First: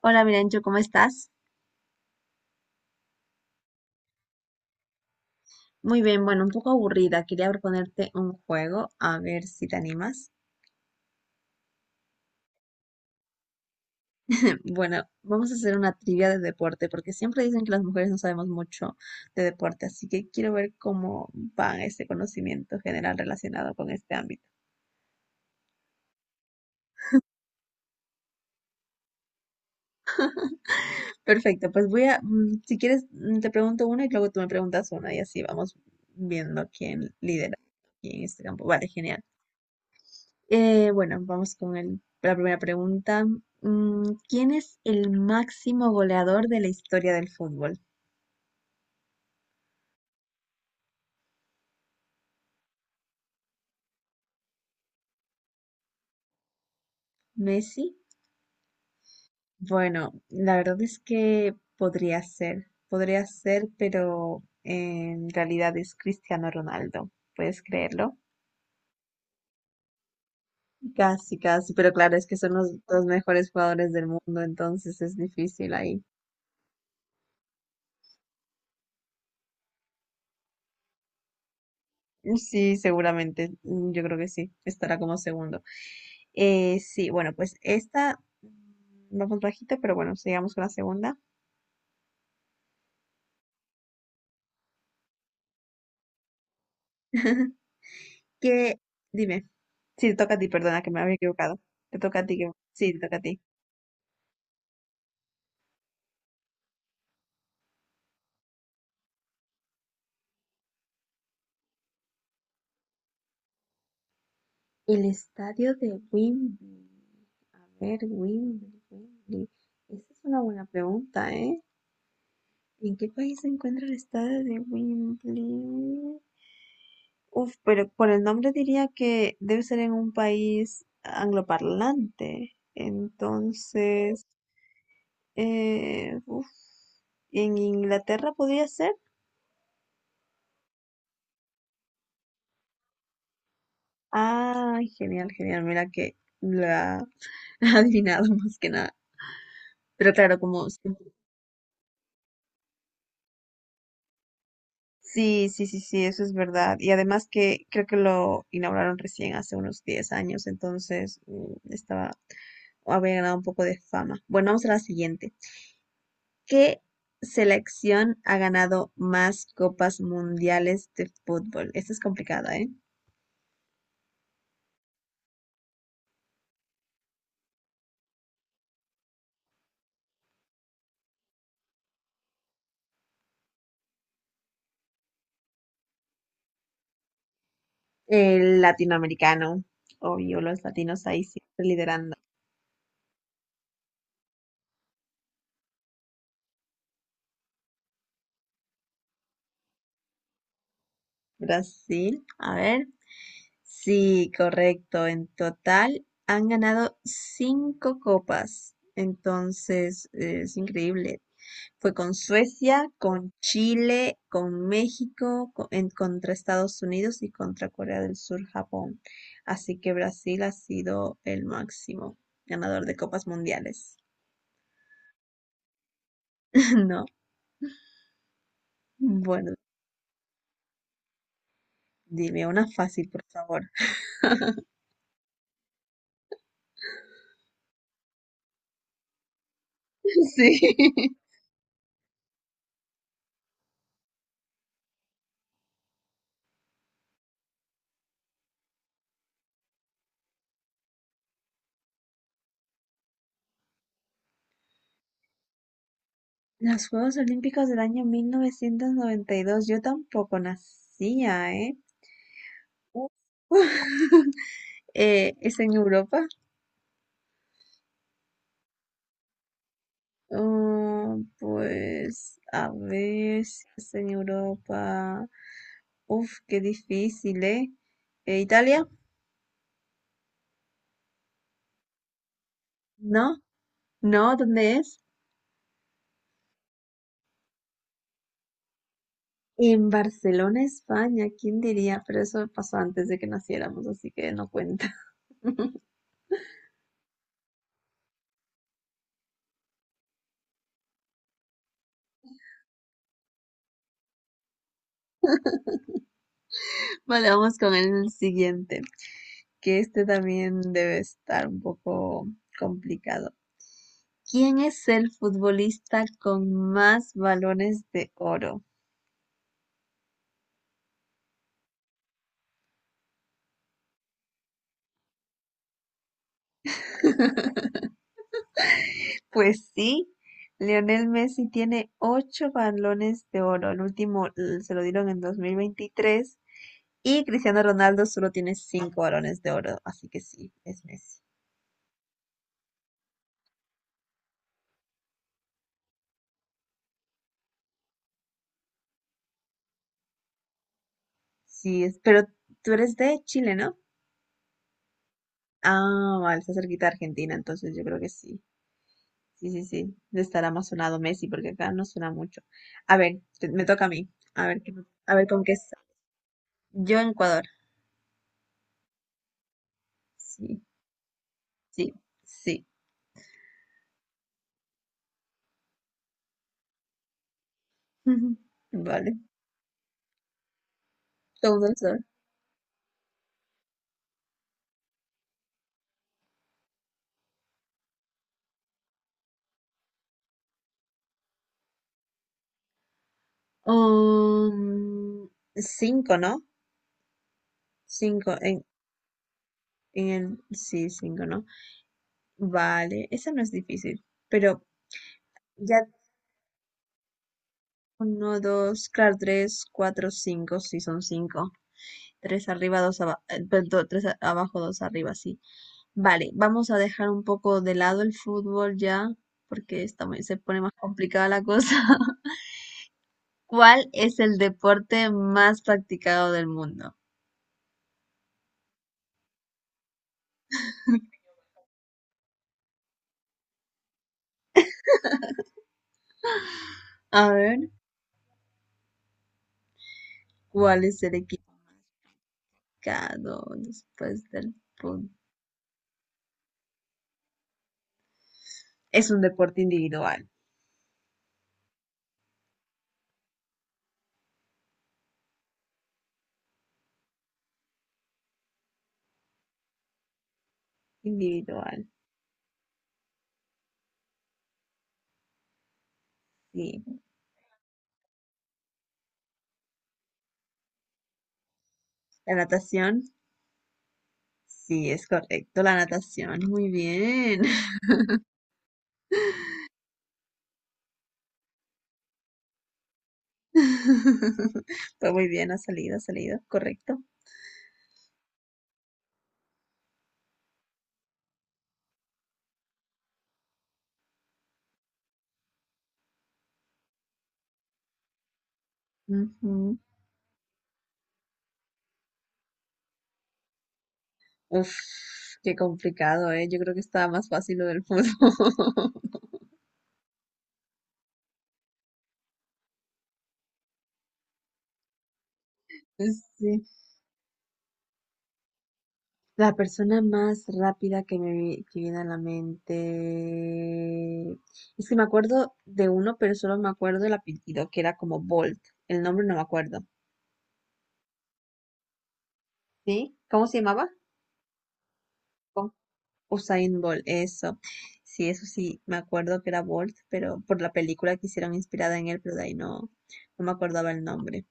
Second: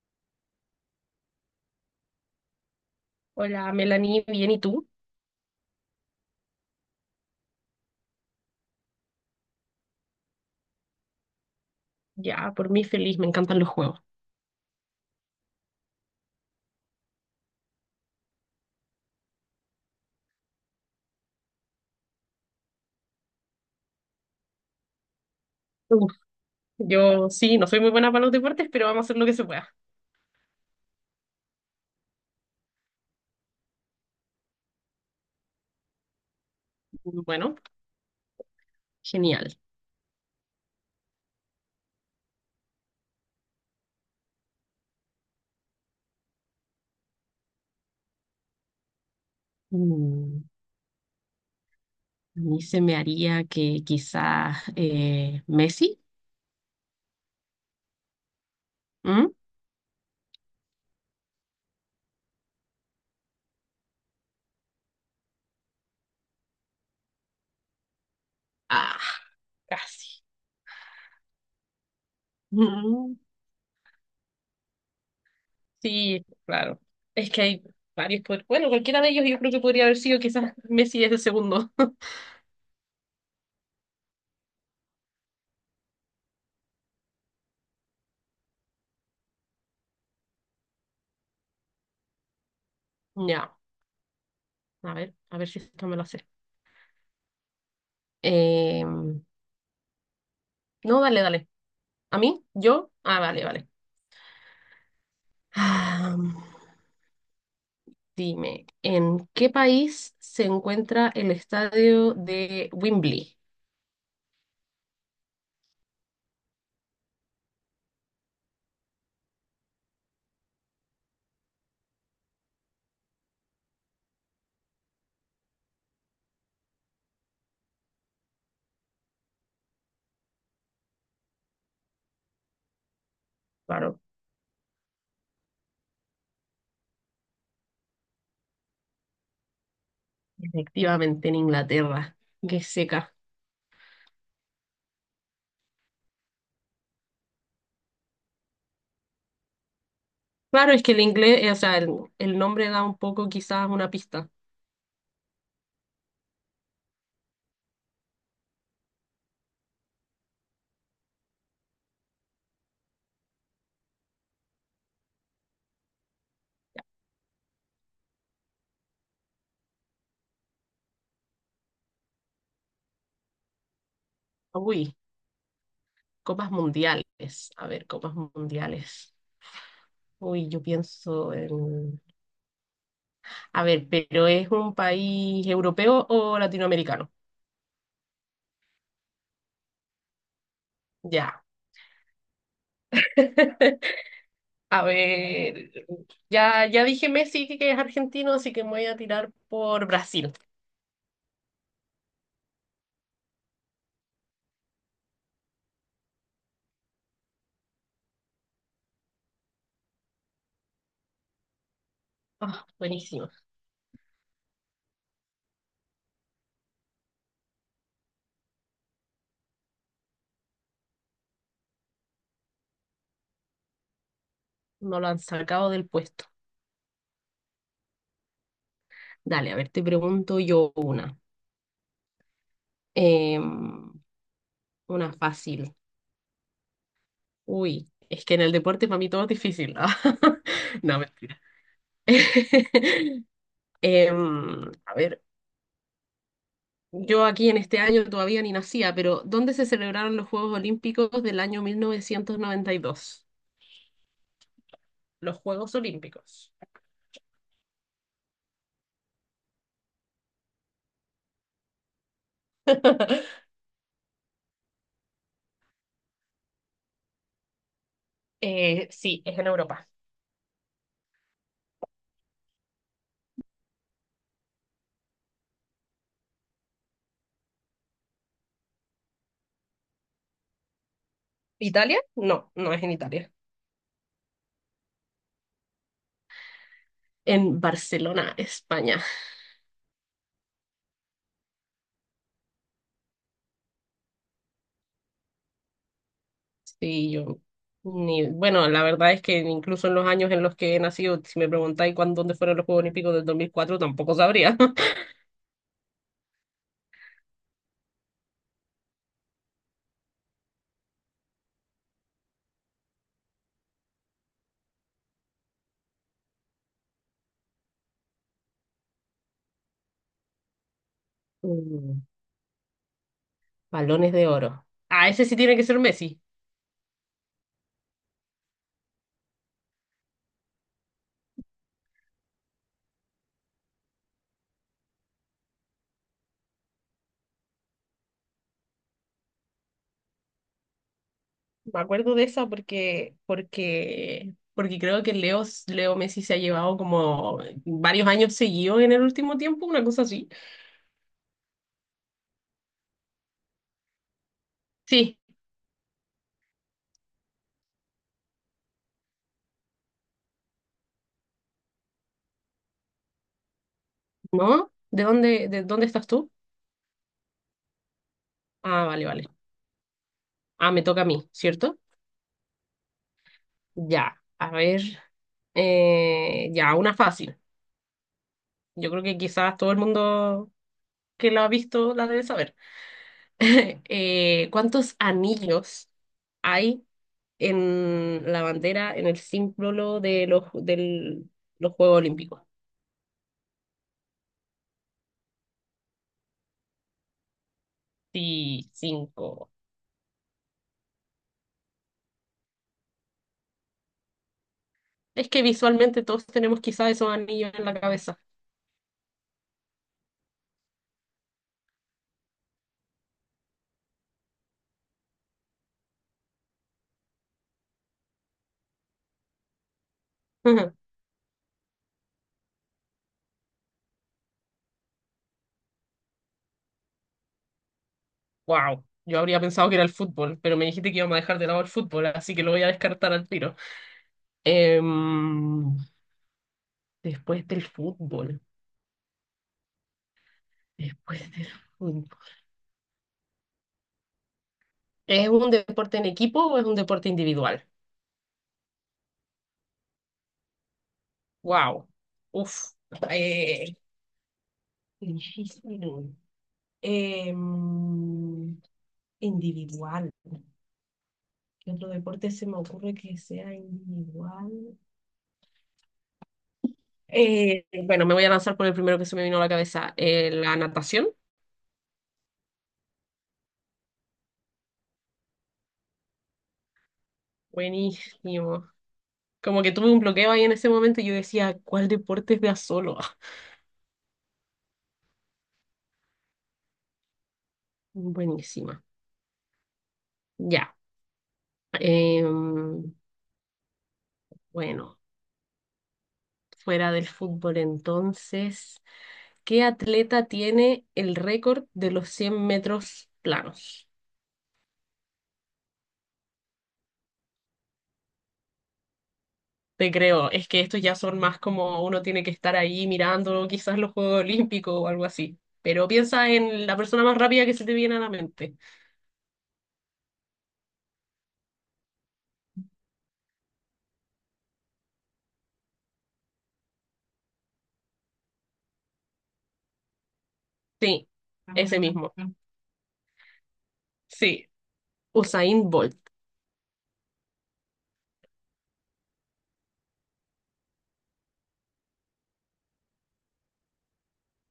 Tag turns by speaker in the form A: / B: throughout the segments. A: Hola, Mirancho, ¿cómo estás?
B: Hola, Melanie, bien, ¿y tú?
A: Muy bien, bueno, un poco aburrida. Quería proponerte un juego, a ver si te animas.
B: Ya, por mí feliz, me encantan los juegos.
A: Bueno, vamos a hacer una trivia de deporte, porque siempre dicen que las mujeres no sabemos mucho de deporte, así que quiero ver cómo va ese conocimiento general relacionado con este ámbito.
B: Uf, yo sí, no soy muy buena para los deportes, pero vamos a hacer lo que se pueda.
A: Perfecto, pues si quieres, te pregunto una y luego tú me preguntas una y así vamos viendo quién lidera
B: Bueno,
A: aquí en este campo. Vale, genial.
B: genial.
A: Bueno, vamos con la primera pregunta. Mm, ¿Quién es el máximo goleador de la historia del fútbol?
B: Mm, a mí se me haría que quizás Messi.
A: ¿Messi?
B: ¿Mm?
A: Bueno, la verdad es que podría ser, pero en realidad es Cristiano Ronaldo, ¿puedes creerlo?
B: Ah, casi.
A: Casi, casi, pero claro, es que son los dos
B: Mm,
A: mejores jugadores del mundo, entonces es difícil ahí.
B: sí, claro. Es que hay varios. Bueno, cualquiera de ellos yo creo que podría haber sido quizás Messi es el segundo.
A: Sí, seguramente. Mm, Yo creo que sí. Estará como segundo. Sí, bueno, pues esta, vamos bajita, pero bueno, sigamos con la segunda.
B: Ya, a ver si esto me lo hace.
A: ¿Qué?
B: Em,
A: Dime. Sí, te toca a ti, perdona que me
B: no,
A: había
B: dale, dale.
A: equivocado. Te
B: ¿A
A: toca a ti.
B: mí? ¿Yo?
A: Sí, te toca
B: Ah,
A: a ti.
B: vale, vale. Ah, dime, ¿en qué país se encuentra el estadio de Wembley?
A: El estadio de Wembley. A ver, Wembley, Wembley. Esa es una buena pregunta, ¿eh? ¿En qué país se encuentra el estadio de Wembley? Uf, pero por el nombre diría que debe ser en un país angloparlante.
B: Claro,
A: Entonces, eh, uf, ¿en Inglaterra podría ser?
B: efectivamente en Inglaterra. Qué seca.
A: Ah, genial, genial. Mira que la ha adivinado más que nada. Pero claro, como...
B: Claro, es que el
A: siempre-
B: inglés, o sea, el nombre da un poco quizás una pista.
A: Sí, sí, sí, sí, eso es verdad. Y además que creo que lo inauguraron recién hace unos 10 años, entonces estaba, había ganado un poco de fama. Bueno, vamos a la siguiente. ¿Qué selección ha ganado más copas mundiales de fútbol? Esto es complicado, ¿eh?
B: Uy, copas mundiales. A ver, copas mundiales. Uy, yo pienso en... A ver, ¿pero es un país europeo o latinoamericano?
A: El latinoamericano, obvio, los latinos ahí
B: Ya.
A: siempre liderando.
B: A ver, ya, ya dije Messi que es argentino, así que me voy a tirar por Brasil.
A: Brasil, a ver. Sí, correcto. En total han ganado cinco copas. Entonces, es increíble. Fue con
B: Ah,
A: Suecia,
B: buenísimo.
A: con Chile, con México, contra Estados Unidos y contra Corea del Sur, Japón. Así que Brasil ha sido el máximo ganador de copas mundiales.
B: No lo han sacado del puesto.
A: No,
B: Dale,
A: bueno,
B: a ver, te pregunto yo una.
A: dime una fácil, por
B: Em,
A: favor.
B: una fácil. Uy, es que en el deporte para mí todo es difícil. No,
A: Sí.
B: mentira. A ver, yo aquí en este año todavía ni nacía, pero ¿dónde se celebraron los Juegos Olímpicos del año 1992? Los Juegos Olímpicos.
A: Los Juegos Olímpicos del año 1992, yo tampoco nacía, ¿eh? Uf. ¿Es en Europa?
B: Sí, es en Europa.
A: Ah, pues a ver si es en Europa. Uf, qué difícil, ¿eh? ¿Italia?
B: ¿Italia? No, no es en Italia.
A: No, no, ¿dónde es?
B: En Barcelona, España.
A: En Barcelona, España, ¿quién diría? Pero eso pasó antes de que naciéramos, así que no cuenta.
B: Sí, yo. Ni, bueno, la verdad es que incluso en los años en los que he nacido, si me preguntáis cuándo, dónde fueron los Juegos Olímpicos del 2004, tampoco sabría.
A: Vale, vamos con el siguiente, que este también debe estar un poco complicado. ¿Quién es el futbolista con más balones de oro?
B: Mm, balones de oro. Ah, ese sí tiene que ser Messi.
A: Pues sí, Lionel Messi tiene ocho balones de oro. El último, se lo dieron en 2023 y Cristiano Ronaldo solo tiene cinco balones de oro. Así que sí, es Messi.
B: Me acuerdo de esa porque creo que Leo Messi se ha llevado como varios años seguidos en el último tiempo, una cosa así.
A: Sí, es, pero tú eres de Chile, ¿no?
B: Sí,
A: Ah, vale, está cerquita de Argentina, entonces yo creo que sí. Sí, sí, sí. Le estará más sonado Messi porque acá no suena mucho. A ver, me toca a mí. A ver,
B: ¿no? ¿De
A: a ver con
B: dónde,
A: qué es.
B: estás tú?
A: Yo en Ecuador.
B: Ah, vale, vale.
A: Sí,
B: Ah, me toca a mí, ¿cierto?
A: sí, sí.
B: Ya, a ver, ya, una fácil. Yo creo
A: Vale.
B: que quizás todo el mundo que la ha
A: Todo el
B: visto
A: mundo.
B: la debe saber. ¿Cuántos anillos hay en la bandera, en el símbolo de los Juegos Olímpicos?
A: Um, Cinco, ¿no? Cinco,
B: Sí, cinco.
A: en sí, cinco, ¿no? Vale, esa no es difícil, pero
B: Es que
A: ya
B: visualmente todos tenemos quizás esos anillos en la cabeza.
A: uno, dos, claro, tres, cuatro, cinco, sí, son cinco. Tres arriba, dos abajo, tres abajo, dos arriba, sí. Vale, vamos a dejar un poco de lado el fútbol ya, porque está se pone más complicada la cosa. ¿Cuál es el deporte más practicado del mundo?
B: Wow, yo habría pensado que era el fútbol, pero me dijiste que íbamos a dejar de lado el fútbol, así que lo voy a descartar al tiro. Em,
A: A
B: Después
A: ver,
B: del fútbol,
A: ¿cuál es el
B: después del
A: equipo?
B: fútbol.
A: Claro, después del punto.
B: ¿Es un deporte en equipo o es un deporte individual?
A: Es un deporte individual,
B: Wow. Uf. Eh, difícil. Em, Individual. ¿Qué
A: individual,
B: otro deporte se me ocurre que sea individual?
A: sí.
B: Bueno, me voy a lanzar por el primero que se me vino a la cabeza. La natación.
A: La natación, sí, es correcto, la natación, muy bien.
B: Buenísimo. Como que tuve un bloqueo ahí en ese momento y yo decía, ¿cuál deporte es de a solo?
A: Pues muy bien, ha salido, correcto.
B: Buenísima. Ya. Em, bueno, fuera del fútbol entonces, ¿qué
A: Ujú.
B: atleta tiene el récord de los 100 metros planos?
A: Uf, qué complicado, ¿eh? Yo creo que estaba más fácil lo del fútbol.
B: Te creo, es que estos ya son más como uno tiene que estar ahí mirando quizás los Juegos Olímpicos o algo así, pero piensa
A: Sí.
B: en la persona más rápida que se te viene a la mente.
A: La persona más rápida que que viene a la mente. Es que me acuerdo de uno, pero solo me acuerdo el apellido, que era como Bolt. El nombre no me acuerdo.
B: Sí, ese mismo.
A: ¿Sí? ¿Cómo se llamaba?
B: Sí, Usain
A: Con
B: Bolt.
A: Usain Bolt, eso. Sí, eso sí, me acuerdo que era Bolt, pero por la película que hicieron inspirada en él, pero de ahí no, no me acordaba el nombre.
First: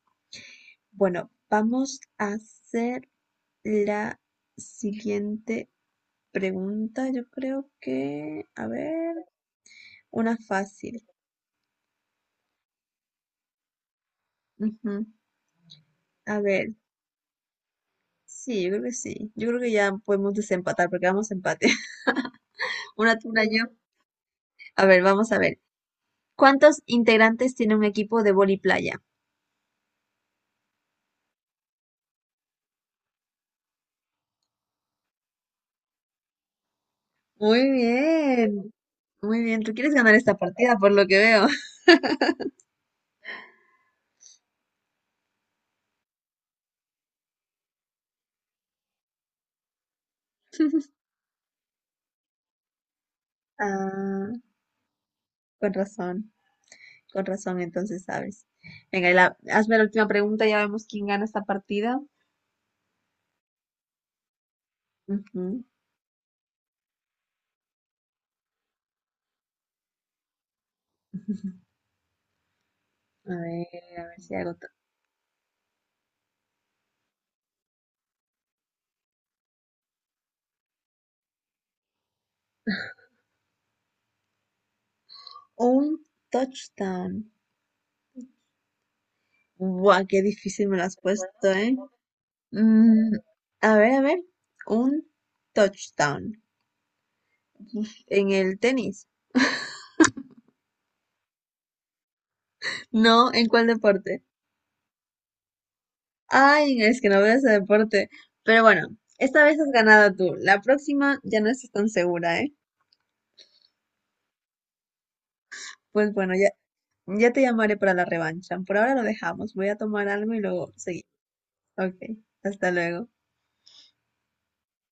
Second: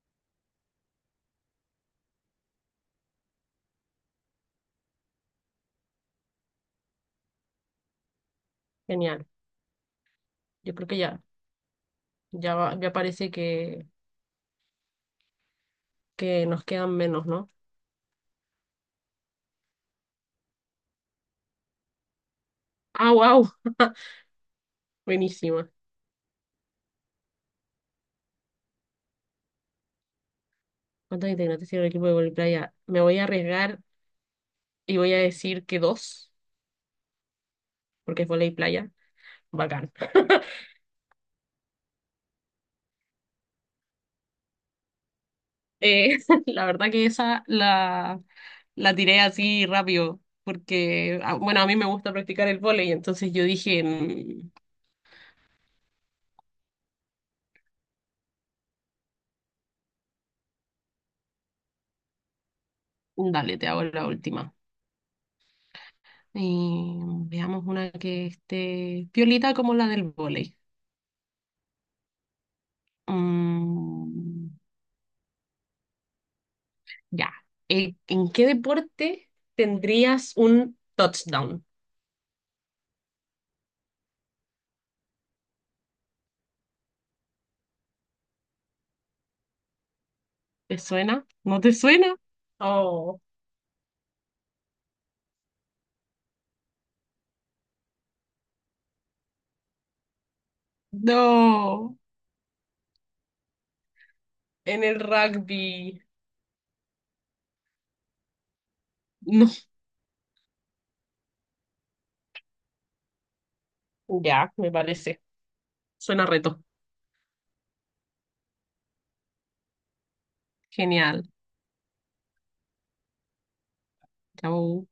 A: Bueno, vamos a hacer la siguiente pregunta. Yo creo que. A ver.
B: Genial.
A: Una
B: Yo creo que
A: fácil.
B: ya, ya, ya parece
A: Ujú. A
B: que nos
A: ver,
B: quedan menos, ¿no?
A: sí, yo creo que sí. Yo creo que ya podemos desempatar porque vamos a empate.
B: Ah,
A: Una tú, una
B: wow,
A: yo. A ver, vamos a ver.
B: buenísima.
A: ¿Cuántos integrantes tiene un equipo de vóley playa?
B: ¿Cuántos integrantes tiene el equipo de vóley playa? Me voy a arriesgar y voy a decir que dos,
A: Muy
B: porque es vóley
A: bien,
B: playa.
A: muy bien. Tú
B: Bacán.
A: quieres ganar esta partida por lo que veo.
B: Eh, la verdad que la tiré así rápido, porque, ah, bueno, a mí me gusta practicar el vóley, entonces yo dije,
A: Ah,
B: "Mm,
A: con razón, con razón, entonces sabes. Venga, y hazme la última pregunta, ya vemos quién gana esta partida.
B: dale, te hago la última.
A: Ujú.
B: Y veamos una que esté piolita como la del vóley.
A: A ver si
B: Mm,
A: hago
B: ya. ¿En qué deporte tendrías un touchdown?
A: un touchdown. Buah, qué difícil me
B: ¿Te
A: lo has
B: suena?
A: puesto,
B: ¿No te
A: ¿eh?
B: suena?
A: Mm,
B: Oh,
A: a ver, a ver. Un touchdown. En el tenis.
B: no.
A: No, ¿en cuál deporte?
B: En el rugby.
A: Ay, es que no veo ese deporte. Pero bueno, esta
B: No.
A: vez has ganado tú. La próxima ya no estás tan segura, ¿eh?
B: Ya, me parece.
A: Pues
B: Suena
A: bueno, ya,
B: reto.
A: ya te llamaré para la revancha. Por ahora lo dejamos. Voy a tomar algo y luego seguimos.
B: Genial.
A: Ok, hasta luego.
B: Chao.